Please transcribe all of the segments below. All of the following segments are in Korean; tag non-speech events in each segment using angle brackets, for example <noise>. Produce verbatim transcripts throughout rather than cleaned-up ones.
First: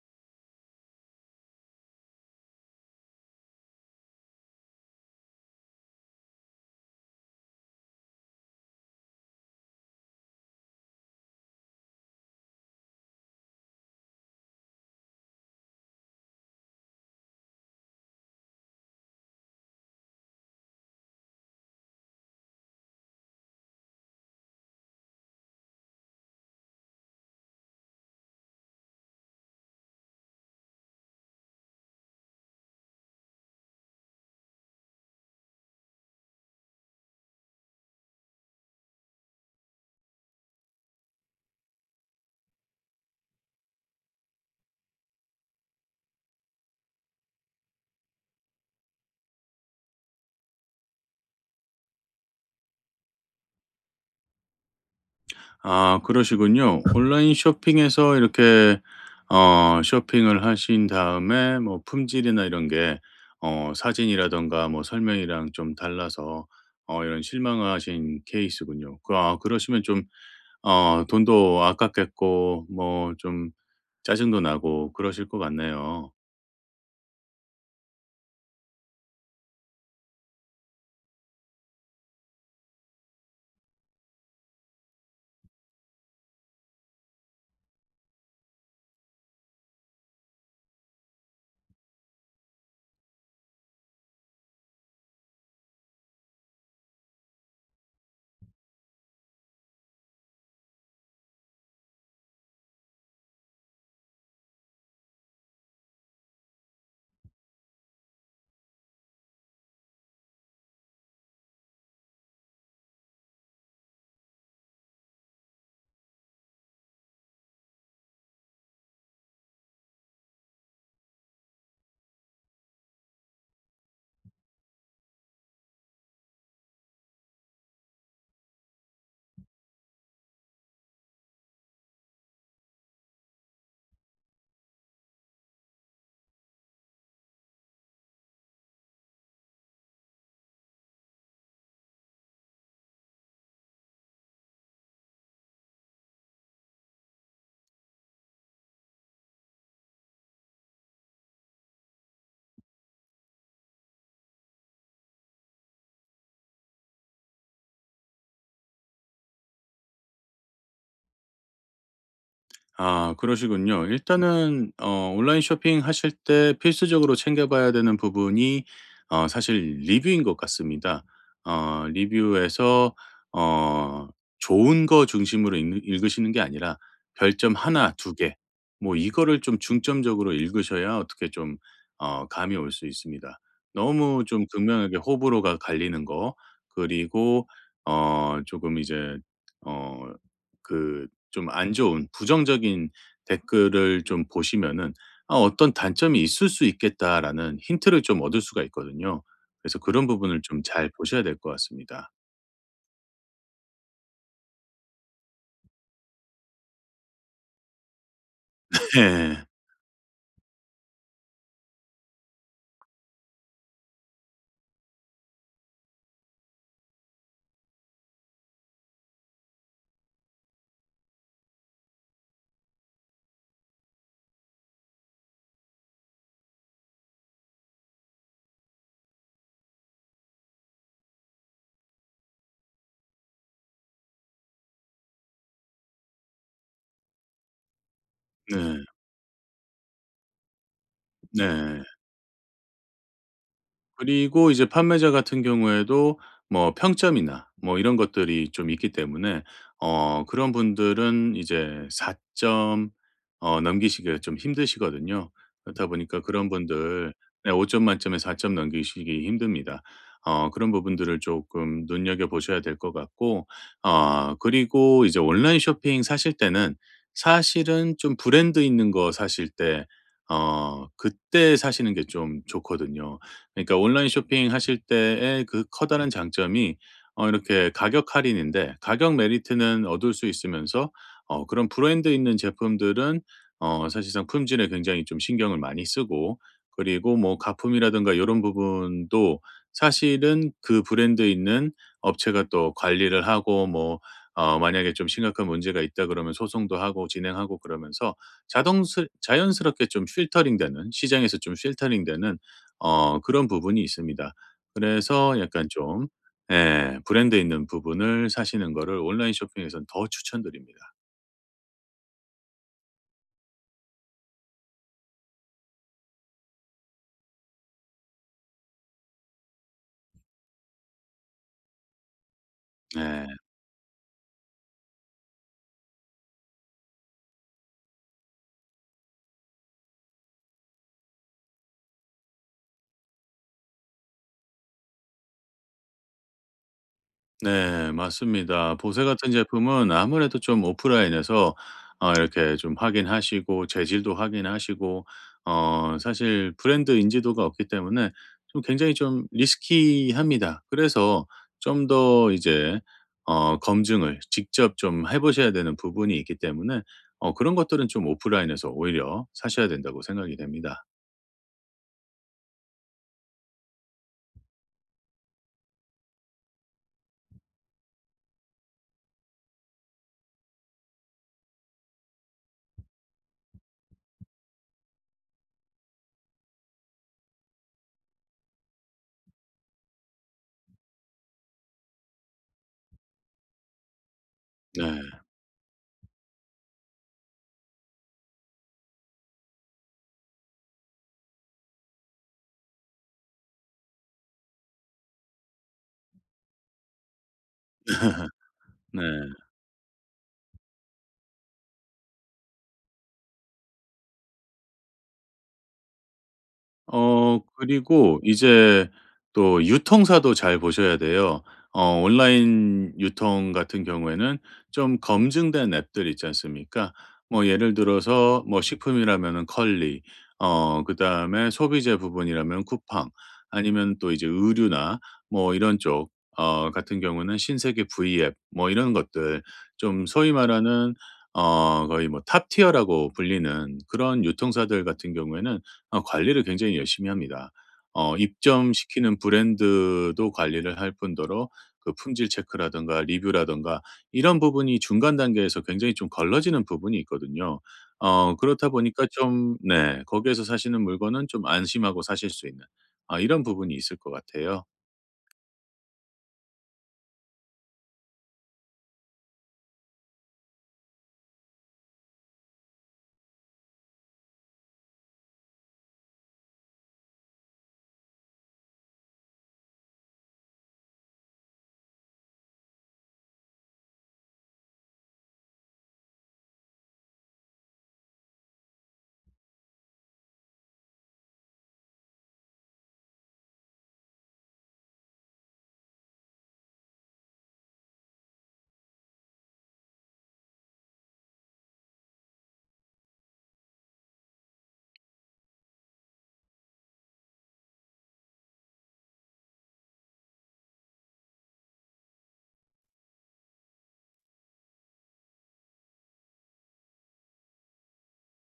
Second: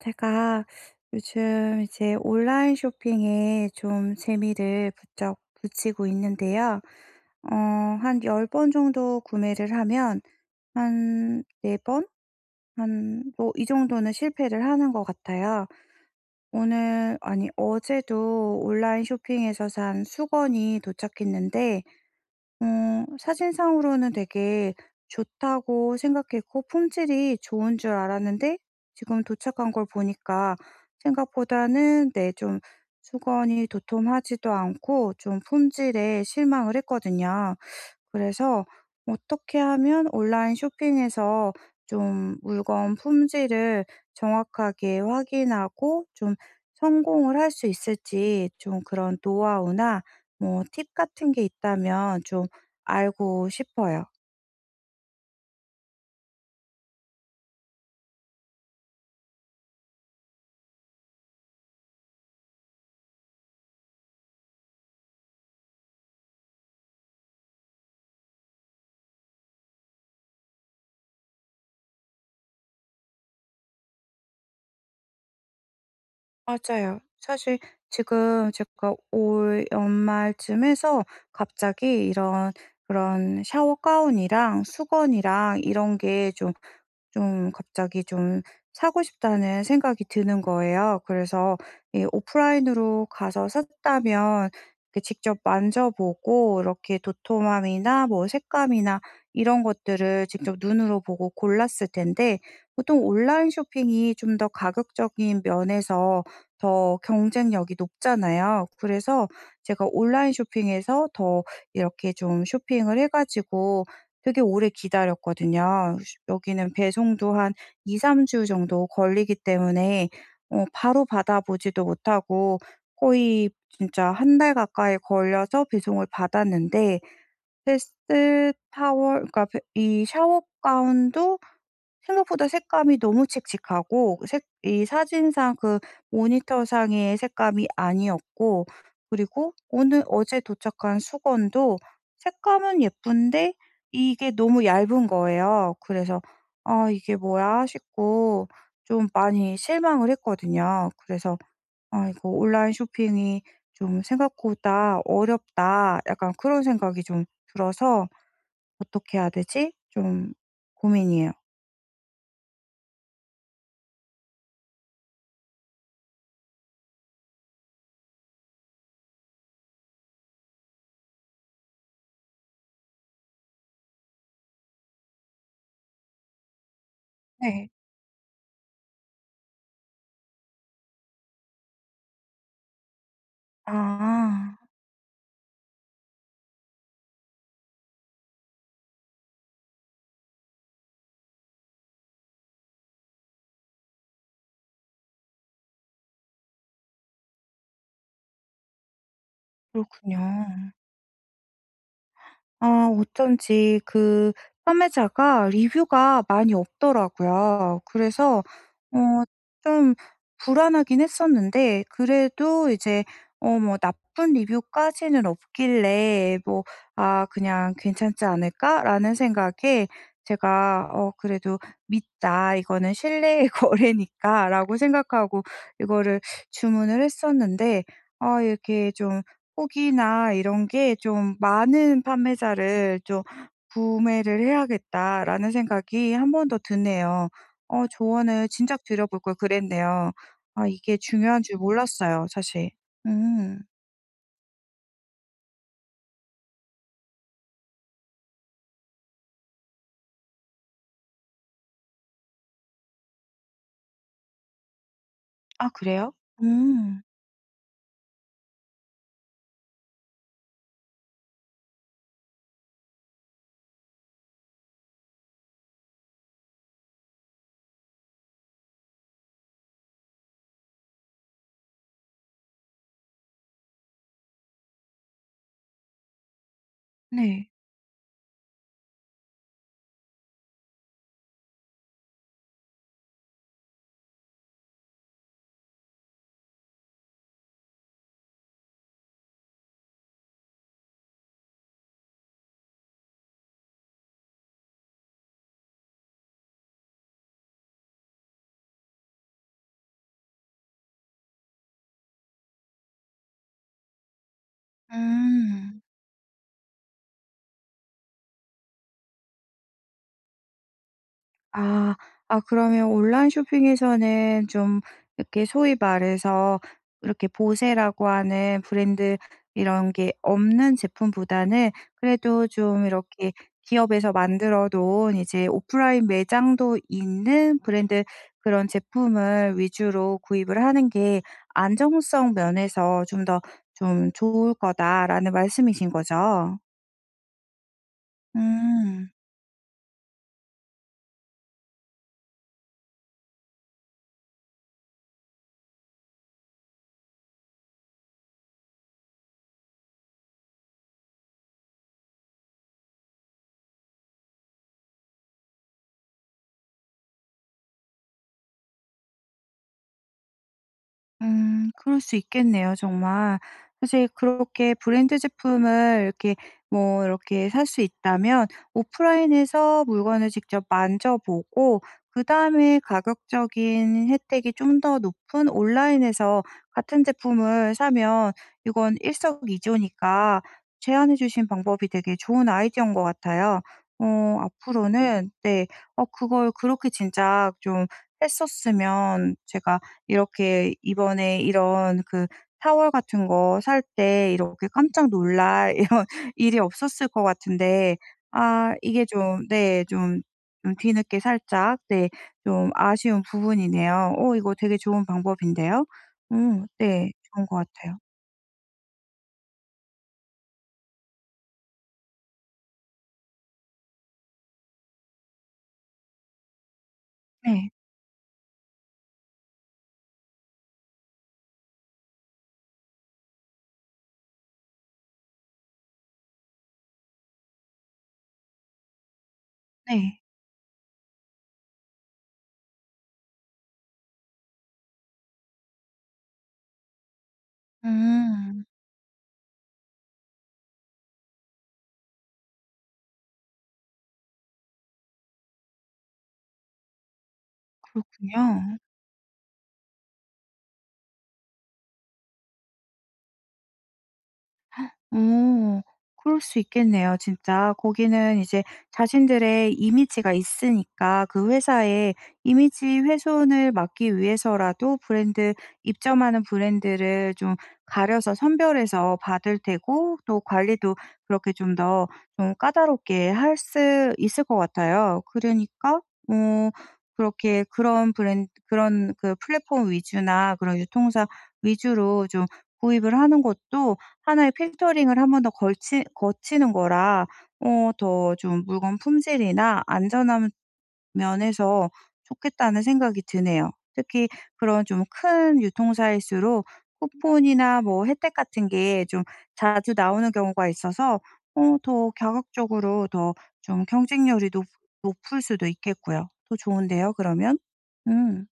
제가 요즘 이제 온라인 쇼핑에 좀 재미를 부쩍 붙이고 있는데요. 어, 한 열 번 정도 구매를 하면 한 네 번? 한, 뭐, 이 정도는 실패를 하는 것 같아요. 오늘, 아니, 어제도 온라인 쇼핑에서 산 수건이 도착했는데, 어 사진상으로는 되게 좋다고 생각했고 품질이 좋은 줄 알았는데 지금 도착한 걸 보니까 생각보다는 네 좀 수건이 도톰하지도 않고 좀 품질에 실망을 했거든요. 그래서 어떻게 하면 온라인 쇼핑에서 좀 물건 품질을 정확하게 확인하고 좀 성공을 할 수 있을지 좀 그런 노하우나 뭐 팁 같은 게 있다면 좀 알고 싶어요. 아 그러시군요. 온라인 쇼핑에서 이렇게 어 쇼핑을 하신 다음에 뭐 품질이나 이런 게 어 사진이라든가 뭐 설명이랑 좀 달라서 어 이런 실망하신 케이스군요. 그 아 그러시면 좀 어 돈도 아깝겠고 뭐 좀 짜증도 나고 그러실 것 같네요. 맞아요. 사실 지금 제가 올 연말쯤에서 갑자기 이런 그런 샤워 가운이랑 수건이랑 이런 게좀 좀 갑자기 좀 사고 싶다는 생각이 드는 거예요. 그래서 이 오프라인으로 가서 샀다면 이렇게 직접 만져보고 이렇게 도톰함이나 뭐 색감이나 이런 것들을 직접 눈으로 보고 골랐을 텐데 보통 온라인 쇼핑이 좀 더 가격적인 면에서 더 경쟁력이 높잖아요. 그래서 제가 온라인 쇼핑에서 더 이렇게 좀 쇼핑을 해가지고 되게 오래 기다렸거든요. 여기는 배송도 한 이삼 주 정도 걸리기 때문에 어 바로 받아보지도 못하고 거의 진짜 한 달 가까이 걸려서 배송을 받았는데 베스트 타월 그러니까 베 이 샤워 가운도 생각보다 색감이 너무 칙칙하고 색 이 사진상 그 모니터상의 색감이 아니었고 그리고 오늘 어제 도착한 수건도 색감은 예쁜데 이게 너무 얇은 거예요. 그래서 '아 이게 뭐야?' 싶고 좀 많이 실망을 했거든요. 그래서 '아 이거 온라인 쇼핑이 좀 생각보다 어렵다.' 약간 그런 생각이 좀 들어서 '어떻게 해야 되지?' 좀 고민이에요. 아 그러시군요. 일단은 어 온라인 쇼핑하실 때 필수적으로 챙겨 봐야 되는 부분이 어 사실 리뷰인 것 같습니다. 어 리뷰에서 어 좋은 거 중심으로 읽 읽으시는 게 아니라 별점 네. 하나, 두 개 뭐 이거를 좀 중점적으로 읽으셔야 어떻게 좀 어 감이 올 수 있습니다. 너무 좀 아 극명하게 호불호가 갈리는 거, 그리고 어 조금 이제 어 그 좀 안 좋은 부정적인 댓글을 좀 보시면은 '아 어떤 단점이 있을 수 있겠다.'라는 힌트를 좀 얻을 수가 있거든요. 그래서 그런 그렇군요. 부분을 좀 잘 보셔야 될 것 같습니다. 아 어쩐지 그 판매자가 리뷰가 많이 없더라고요. 그래서 어 네. 좀 불안하긴 했었는데 그래도 이제 어 뭐 나쁜 리뷰까지는 없길래 뭐 '아 그냥 괜찮지 않을까?'라는 생각에 제가 '어 그래도 믿자. 이거는 신뢰의 <laughs> 거래니까.'라고 생각하고 이거를 주문을 했었는데 아 이렇게 좀 혹이나 이런 게 좀 '많은 판매자를 좀 구매를 해야겠다.'라는 생각이 한 번 더 드네요. 어 조언을 진작 네. 드려볼 걸 그랬네요. 아 이게 중요한 줄 네. 몰랐어요 사실. 음. 그리고 이제 판매자 같은 경우에도 뭐 평점이나 뭐 이런 것들이 좀 있기 때문에 어 그런 분들은 이제 사 점 어 넘기시기가 좀 힘드시거든요. 아 그렇다 그래요? 보니까 그런 음. 분들, 네 오 점 만점에 사 점 넘기시기 힘듭니다. 어 그런 부분들을 조금 눈여겨 보셔야 될 것 같고, 어 그리고 이제 온라인 쇼핑 사실 때는 사실은 좀 브랜드 있는 거 사실 때 어 그때 사시는 게 좀 좋거든요. 그러니까 온라인 쇼핑하실 때의 그 커다란 장점이 어 네. 이렇게 가격 할인인데 가격 메리트는 얻을 수 있으면서 어 그런 브랜드 있는 제품들은 어 사실상 품질에 굉장히 좀 신경을 많이 쓰고, 그리고 뭐 가품이라든가 이런 부분도 사실은 그 브랜드 있는 업체가 또 관리를 하고, 뭐 어 만약에 좀 심각한 문제가 있다 그러면 소송도 하고 진행하고 그러면서 자동스 자연스럽게 좀 필터링되는 시장에서 좀 필터링되는 어 그런 부분이 있습니다. 그래서 약간 음. 좀 예 브랜드 있는 부분을 사시는 거를 온라인 쇼핑에선 더 추천드립니다. 아. 아 그러면 온라인 쇼핑에서는 좀 이렇게 소위 말해서 이렇게 보세라고 하는 브랜드 이런 게 없는 제품보다는 그래도 좀 네. 이렇게 기업에서 만들어 놓은 이제 오프라인 매장도 있는 브랜드 그런 제품을 위주로 구입을 하는 게 안정성 면에서 좀 더 좀 좋을 거다라는 말씀이신 거죠? 네 맞습니다. 보세 음. 같은 제품은 아무래도 좀 오프라인에서 어 이렇게 좀 확인하시고 재질도 확인하시고 어 사실 브랜드 인지도가 없기 때문에 좀 굉장히 좀 리스키합니다. 그래서 좀 더 이제 어 검증을 직접 좀 해 보셔야 되는 부분이 있기 때문에 어 그런 것들은 좀 오프라인에서 오히려 사셔야 된다고 생각이 됩니다. 음 그럴 수 있겠네요 정말. 사실 그렇게 브랜드 제품을 이렇게 뭐 이렇게 살 수 있다면 오프라인에서 물건을 직접 만져보고 그다음에 가격적인 혜택이 좀 더 높은 온라인에서 같은 제품을 사면 이건 일석이조니까 제안해 주신 방법이 되게 좋은 아이디어인 것 같아요. 어 네. 앞으로는 네 어 그걸 그렇게 진짜 좀 했었으면 제가 이렇게 "이번에 이런 그 타월 같은 거 살 때 이렇게 깜짝 놀랄 이런 <laughs> 일이 없었을 것 같은데 아 이게 네. 좀" 네 좀 좀 뒤늦게 살짝 네 좀 아쉬운 부분이네요. 오 이거 되게 좋은 방법인데요. 음 네. 어 좋은 것 같아요. 그리고 이제 또 유통사도 잘 보셔야 돼요. 어 온라인 유통 같은 경우에는 좀 검증된 앱들 있지 않습니까? 뭐 네. 예를 들어서 뭐 식품이라면은 컬리, 어 그다음에 소비재 부분이라면 쿠팡, 아니면 또 이제 의류나 뭐 이런 쪽 어 같은 경우는 신세계 V앱 뭐 이런 것들, 좀 네. 소위 말하는 어 거의 뭐 탑 티어라고 불리는 그런 유통사들 같은 경우에는 어 관리를 굉장히 열심히 합니다. 어 음. 입점시키는 브랜드도 관리를 할 뿐더러 그 품질 체크라든가 리뷰라든가 이런 부분이 중간 단계에서 굉장히 좀 걸러지는 부분이 있거든요. 어 그렇군요. 그렇다 보니까 좀 네 거기에서 사시는 물건은 좀 안심하고 사실 수 있는, 아 이런 부분이 있을 것 같아요. 어. 그럴 수 있겠네요 진짜. 거기는 이제 자신들의 이미지가 있으니까 그 회사의 이미지 훼손을 막기 위해서라도 브랜드 입점하는 브랜드를 좀 가려서 선별해서 받을 테고 또 관리도 그렇게 좀 더 좀 까다롭게 할 수 있을 것 같아요. 그러니까 어 그렇게 그런 브랜 그런 그 플랫폼 위주나 그런 유통사 위주로 좀 구입을 하는 것도 하나의 필터링을 한번 더 걸치 거치는 거라 어 더 좀 물건 품질이나 안전함 면에서 좋겠다는 생각이 드네요. 특히 그런 좀 큰 유통사일수록 쿠폰이나 뭐 혜택 같은 게 좀 자주 나오는 경우가 있어서 어 더 가격적으로 더 좀 경쟁률이 높 높을 수도 있겠고요. 더 좋은데요 그러면? 음.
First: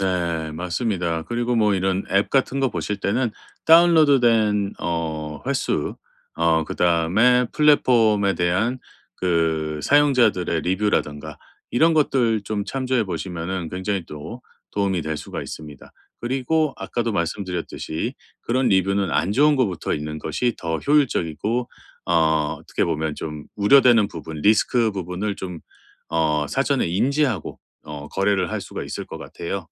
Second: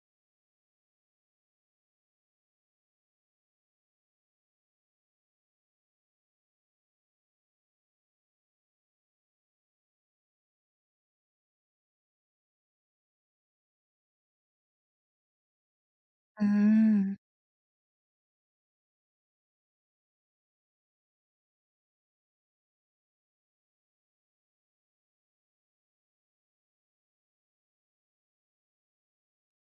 네. 맞습니다. 그리고 뭐 이런 앱 같은 거 보실 때는 다운로드 된 어 횟수, 어 그다음에 플랫폼에 대한 그 사용자들의 리뷰라든가 이런 것들 좀 참조해 보시면은 굉장히 또 도움이 될 수가 있습니다. 그리고 아까도 음. 말씀드렸듯이 그런 리뷰는 안 좋은 거부터 있는 것이 더 효율적이고 어 어떻게 보면 좀 우려되는 부분, 리스크 부분을 좀 어 사전에 인지하고 어 거래를 할 수가 있을 것 같아요.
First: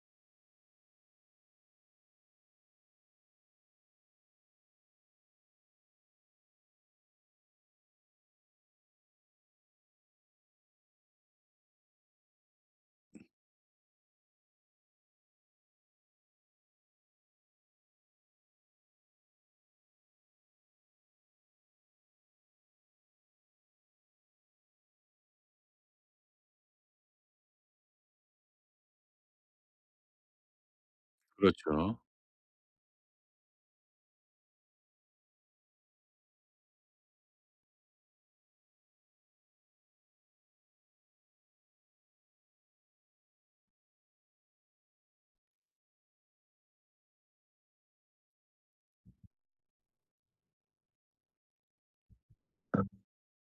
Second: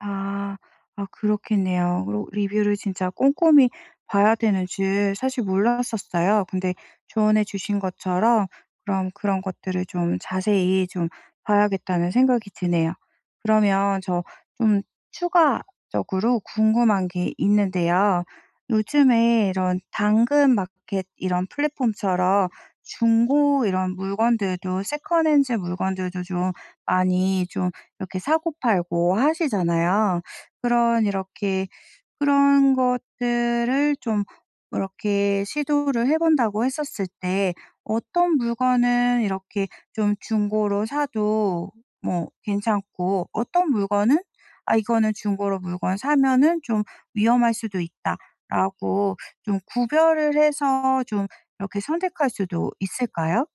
아. 아 그렇겠네요. 그리고 리뷰를 진짜 꼼꼼히 봐야 되는 줄 사실 몰랐었어요. 근데 조언해 주신 것처럼 그럼 그런 것들을 좀 자세히 좀 봐야겠다는 생각이 드네요. 그러면 저 좀 추가적으로 궁금한 게 있는데요. 요즘에 이런 당근 마켓 이런 플랫폼처럼 중고 이런 물건들도 세컨 핸즈 물건들도 좀 많이 좀 이렇게 사고팔고 하시잖아요. 그런 이렇게 그렇죠. 그런 것들을 좀 이렇게 시도를 해 본다고 했었을 때 어떤 물건은 이렇게 좀 중고로 사도 뭐 괜찮고 어떤 물건은 '아 이거는 중고로 물건 사면은 좀 위험할 수도 있다.'라고 좀 구별을 해서 좀 이렇게 선택할 수도 있을까요?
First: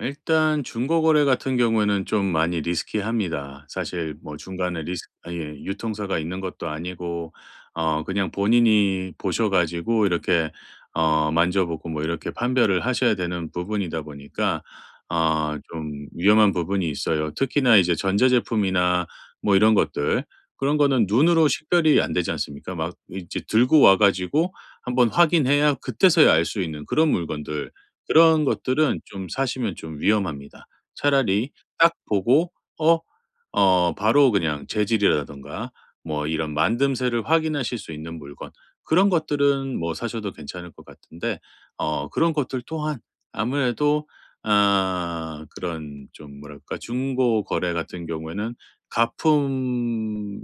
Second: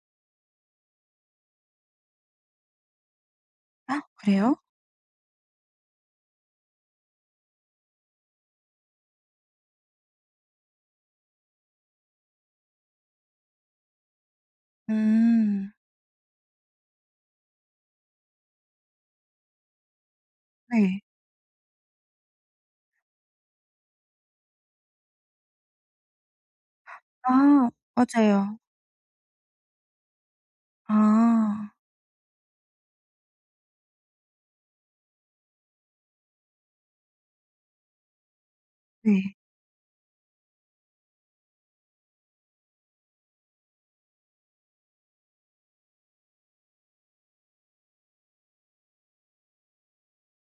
일단 중고 거래 같은 경우에는 좀 많이 리스키합니다. 아 사실 뭐 그래요? 중간에 리스 아 예 유통사가 있는 것도 아니고 어 그냥 본인이 보셔 가지고 이렇게 어 만져보고 뭐 이렇게 판별을 하셔야 되는 부분이다 보니까 아 음. 좀 위험한 부분이 있어요. 특히나 이제 전자제품이나 뭐 이런 것들, 그런 네. 거는 눈으로 식별이 안 되지 않습니까? 막 이제 들고 와 가지고 한번 확인해야 그때서야 알 수 있는 그런 물건들, 아 그런 맞아요. 것들은 좀 사시면 좀 위험합니다. 차라리 아. 딱 보고 어 어 바로 그냥 재질이라든가 뭐 이런 만듦새를 확인하실 수 있는 물건, 그런 네. 것들은 뭐 사셔도 괜찮을 것 같은데 어 그런 것들 또한 아무래도 아 그런 좀 뭐랄까 중고 거래 같은 경우에는 가품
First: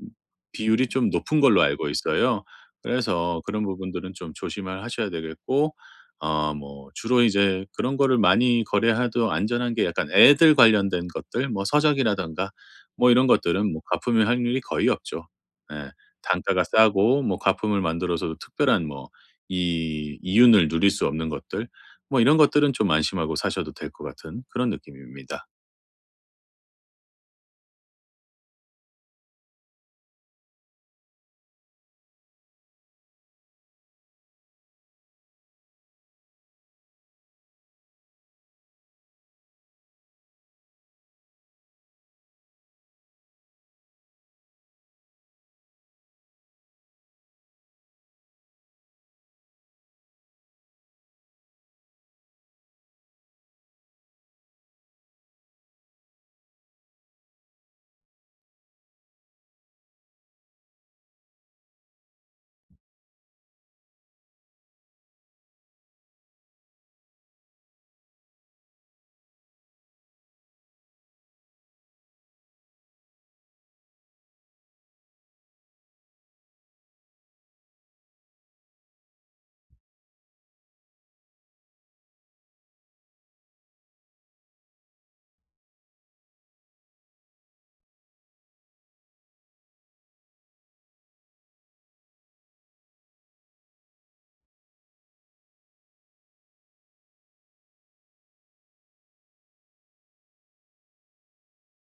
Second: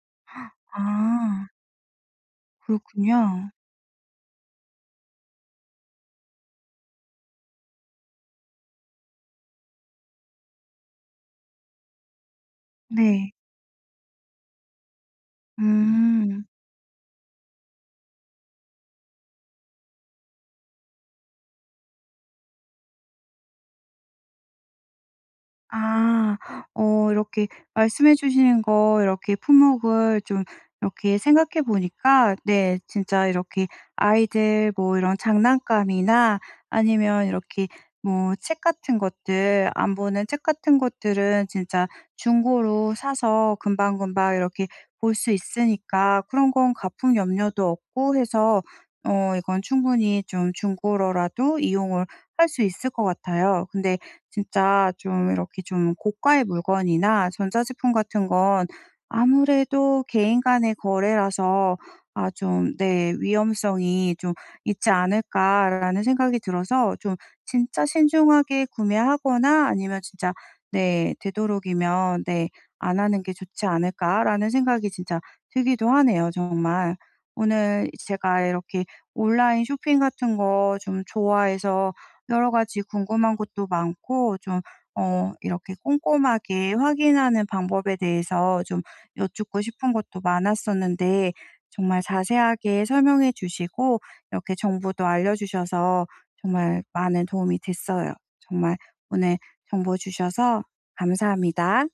비율이 좀 높은 아. 걸로 알고 있어요. 그래서 그렇군요. 그런 부분들은 좀 조심을 하셔야 되겠고 어 뭐 주로 이제 그런 거를 많이 거래해도 안전한 게 약간 애들 관련된 것들 뭐 서적이라든가 뭐 이런 네. 것들은 뭐 가품일 확률이 거의 없죠. 예. 음. 단가가 싸고 뭐 가품을 만들어서도 특별한 뭐 이 이윤을 누릴 수 없는 것들 뭐 이런 것들은 좀 안심하고 사셔도 될 것 같은 그런 느낌입니다. 아. 어 이렇게 말씀해 주시는 거 이렇게 품목을 좀 이렇게 생각해 보니까 네 진짜 이렇게 아이들 뭐 이런 장난감이나 아니면 이렇게 뭐 책 같은 것들 안 보는 책 같은 것들은 진짜 중고로 사서 금방금방 이렇게 볼 수 있으니까 그런 건 가품 염려도 없고 해서 어 이건 충분히 좀 중고로라도 이용을 할 수 있을 것 같아요. 근데 진짜 좀 이렇게 좀 고가의 물건이나 전자제품 같은 건 아무래도 개인 간의 거래라서 아 좀 네 '위험성이 좀 있지 않을까.'라는 생각이 들어서 좀 진짜 신중하게 구매하거나 아니면 진짜 네 되도록이면 네 '안 하는 게 좋지 않을까.'라는 생각이 진짜 들기도 하네요 정말. 오늘 제가 이렇게 온라인 쇼핑 같은 거 좀 좋아해서 여러 가지 궁금한 것도 많고 좀 어 이렇게 꼼꼼하게 확인하는 방법에 대해서 좀 여쭙고 싶은 것도 많았었는데 정말 자세하게 설명해 주시고 이렇게 정보도 알려주셔서 정말 많은 도움이 됐어요. 정말 오늘 정보 주셔서 감사합니다.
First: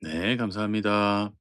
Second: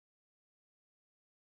네 감사합니다.